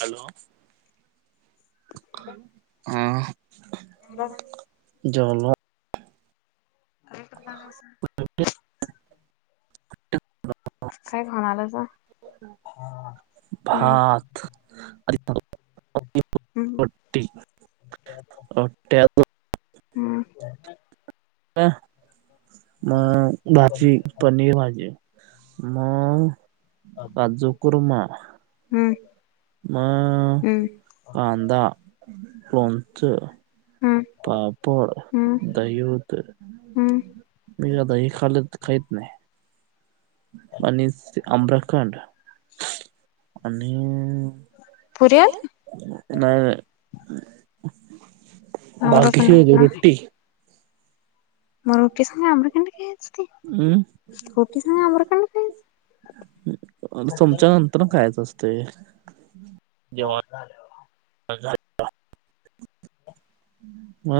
Hello, हा. बोला काय ना. जेवलो. [unintelligible] काय खाऊन आलासा हम्म हम्म [unintelligible] हम्म [unintelligible] मग भाजी पनीर भाजी म काजू कुर्मा हम्म म हम्म कांदा लोनच हम्म पापड हम्म दही होत हम्म मी काय दही खाल खाहीत नाही आणि आम्रखंड आणि पुरी आलती नाही [inaudible] आम्रखंड बाकीची कुठनं? रोटी मग रोटी संग आम्रखंड खायच ते हम् रोटी संग आम्रखंड खायच चमच्या नंतर खायचं असत जेव्हा [unintelligible] म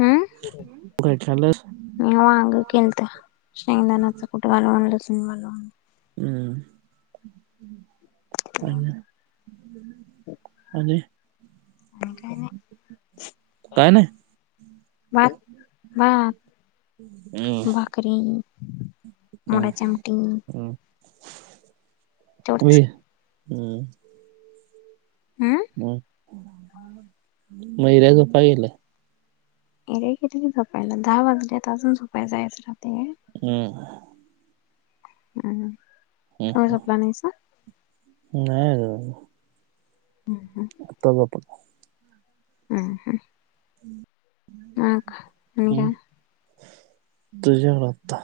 हम्म मी वांग केलत शेंगदानाच कुठ घालून ह मला हो आणि ना आणि काय नाही [unintelligible] हम्म भाकरी हम्म मोराची आमटी हम्म तेवढंच हम् हम्म ह [unintelligible] मैऱ्या झोपाय गेलंय हे रे की झोपायला दहा वाजल्यात अजून झोपायला जायच राहते हम् [unintelligible] तुम्ही हम्म जोपला नाहीसा नाही अजून हम्म हम् आता झोपा हम्म हम्म [inaudible] हा का आणि काय तुझ्या कडे आता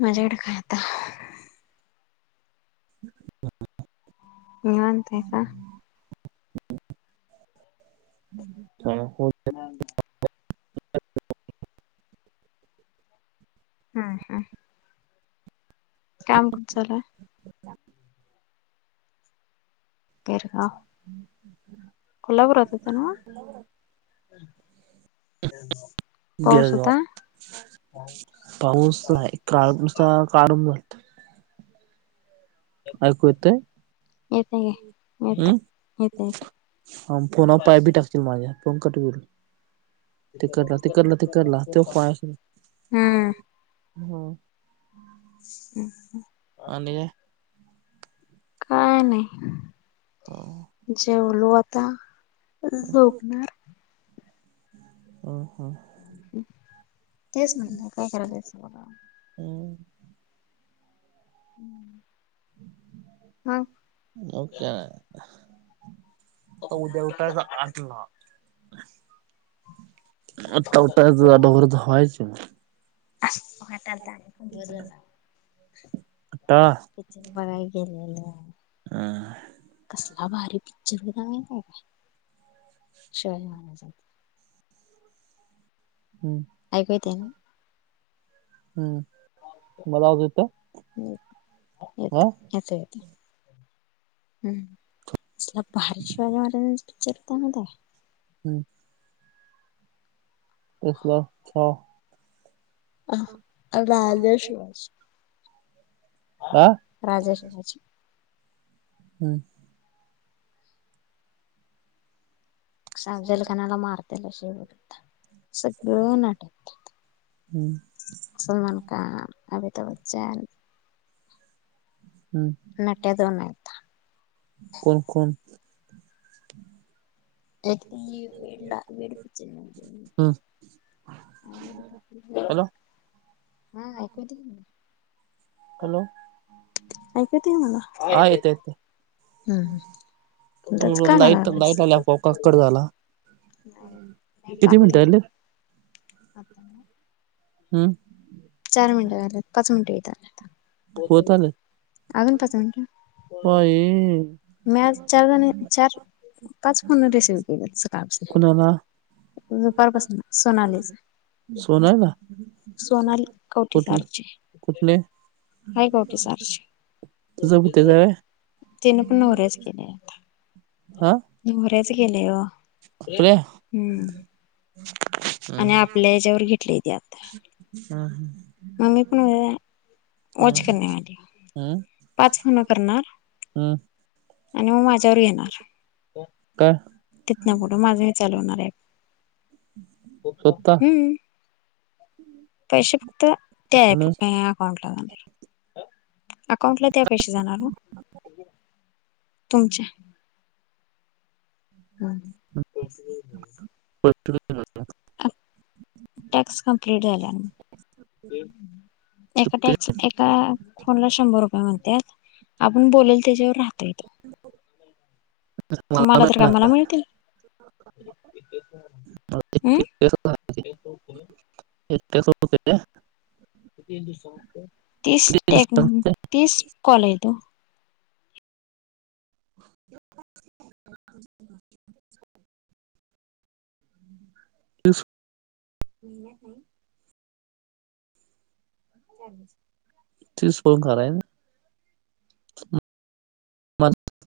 माझ्याकडे काय आता [inaudible] निवांत हाय का [inaudible] [unintelligible] [unintelligible] हा हा काम कुठ चालू आहे [inaudible] तिर का ह [inaudible] कोल्हापूरात होेत ना [inaudible] पाऊस [unintelligible] होता पाऊस नाही काल काळ [inaudible] ऐकू येतय येतय की हम् फोनावर पाय बी टाकतील माझ्या फोन कट होईल ते करला ते करला ते करला ते पा हम्म ह आणि काय नाही हम्म जेवलो आता झोपणार हम्म तेच म्हण काय करायचं बघा हम्म [inaudible] मग [unintelligible] तो उद्या उठायचा आठला [unintelligible] [unintelligible] पिक्चर बघाय टाळा गेलेत [inaudible] [inaudible] हा भारी पिक्चर बघायला [unintelligible] शिवाजी महाराजांचा. हम्म, ऐकू येतय ना हम्म. माझा आवाज येतोय? हा. येतय येतय येतय हम्म. कसला भारीच [unintelligible] [unintelligible] हम्म. कसला छा अ अ राजा शिवाजी हा राजा शिवाजी हम्म. सांजेल खानाला मार त्याला शेवट [unintelligible] सगळं नाटक हम्म [unintelligible] समान अमिताभ बच्चन हम्म नट्या दोन हायता कोण, कोण? [inaudible] हॅलो हम्म ऐकू येते हॅलो की नई? हॅलो ऐकु येतय मला. हा येते, येते. हम्म तो म्हणून दचकायला का लाईट लागलायस? लाईट आल्या आपोआप कट झाला किती मिनिटं लागतंय राहिले आता हम्म. चार मिनट झाल्यात पाच मिनट होत आले अजून पाच मिनट बाई मी आज चार जण चार, पाच फोन रिसिव केलीत सकाळपासनं. कुणाला दुपारपासनं. सोनालीच, सोनाली कवटी कुठलं, सारची कुठले? हाय कवठीसारचे तुझं कुठे जाय नवऱ्याचं केलंय ओ. हम्म. [inaudible] आणि आपल्या याच्यावर घेतली हम हम मी पण वॉच हम करण्यावाली हम पाच फोन करणार हम्म आणि मग माझ्यावर येणार [unintelligible] काय तिथन पुढ माझही चालु होणार आहे [unintelligible] स्वतः हम्म पैशे ते आणि [unintelligible] अकाउंट अकाउंटला त्या पैसे जाणार ना तुमच्या हम् [unintelligible] टॅक्स कंप्लीट झाल्यावर एका टॅक्स एका फोनला शंभर रुपये [unintelligible] आपण बोल त्याच्यावर राहत [unintelligible] तुम्हाला तर काय मला मिळतील [unintelligible] हम एकटयाच [unintelligible] दिवसा पुरत तीस टेक तीस कॉल आहेत वो तीस [unintelligible] [unintelligible] तीस फोन करायच करायचे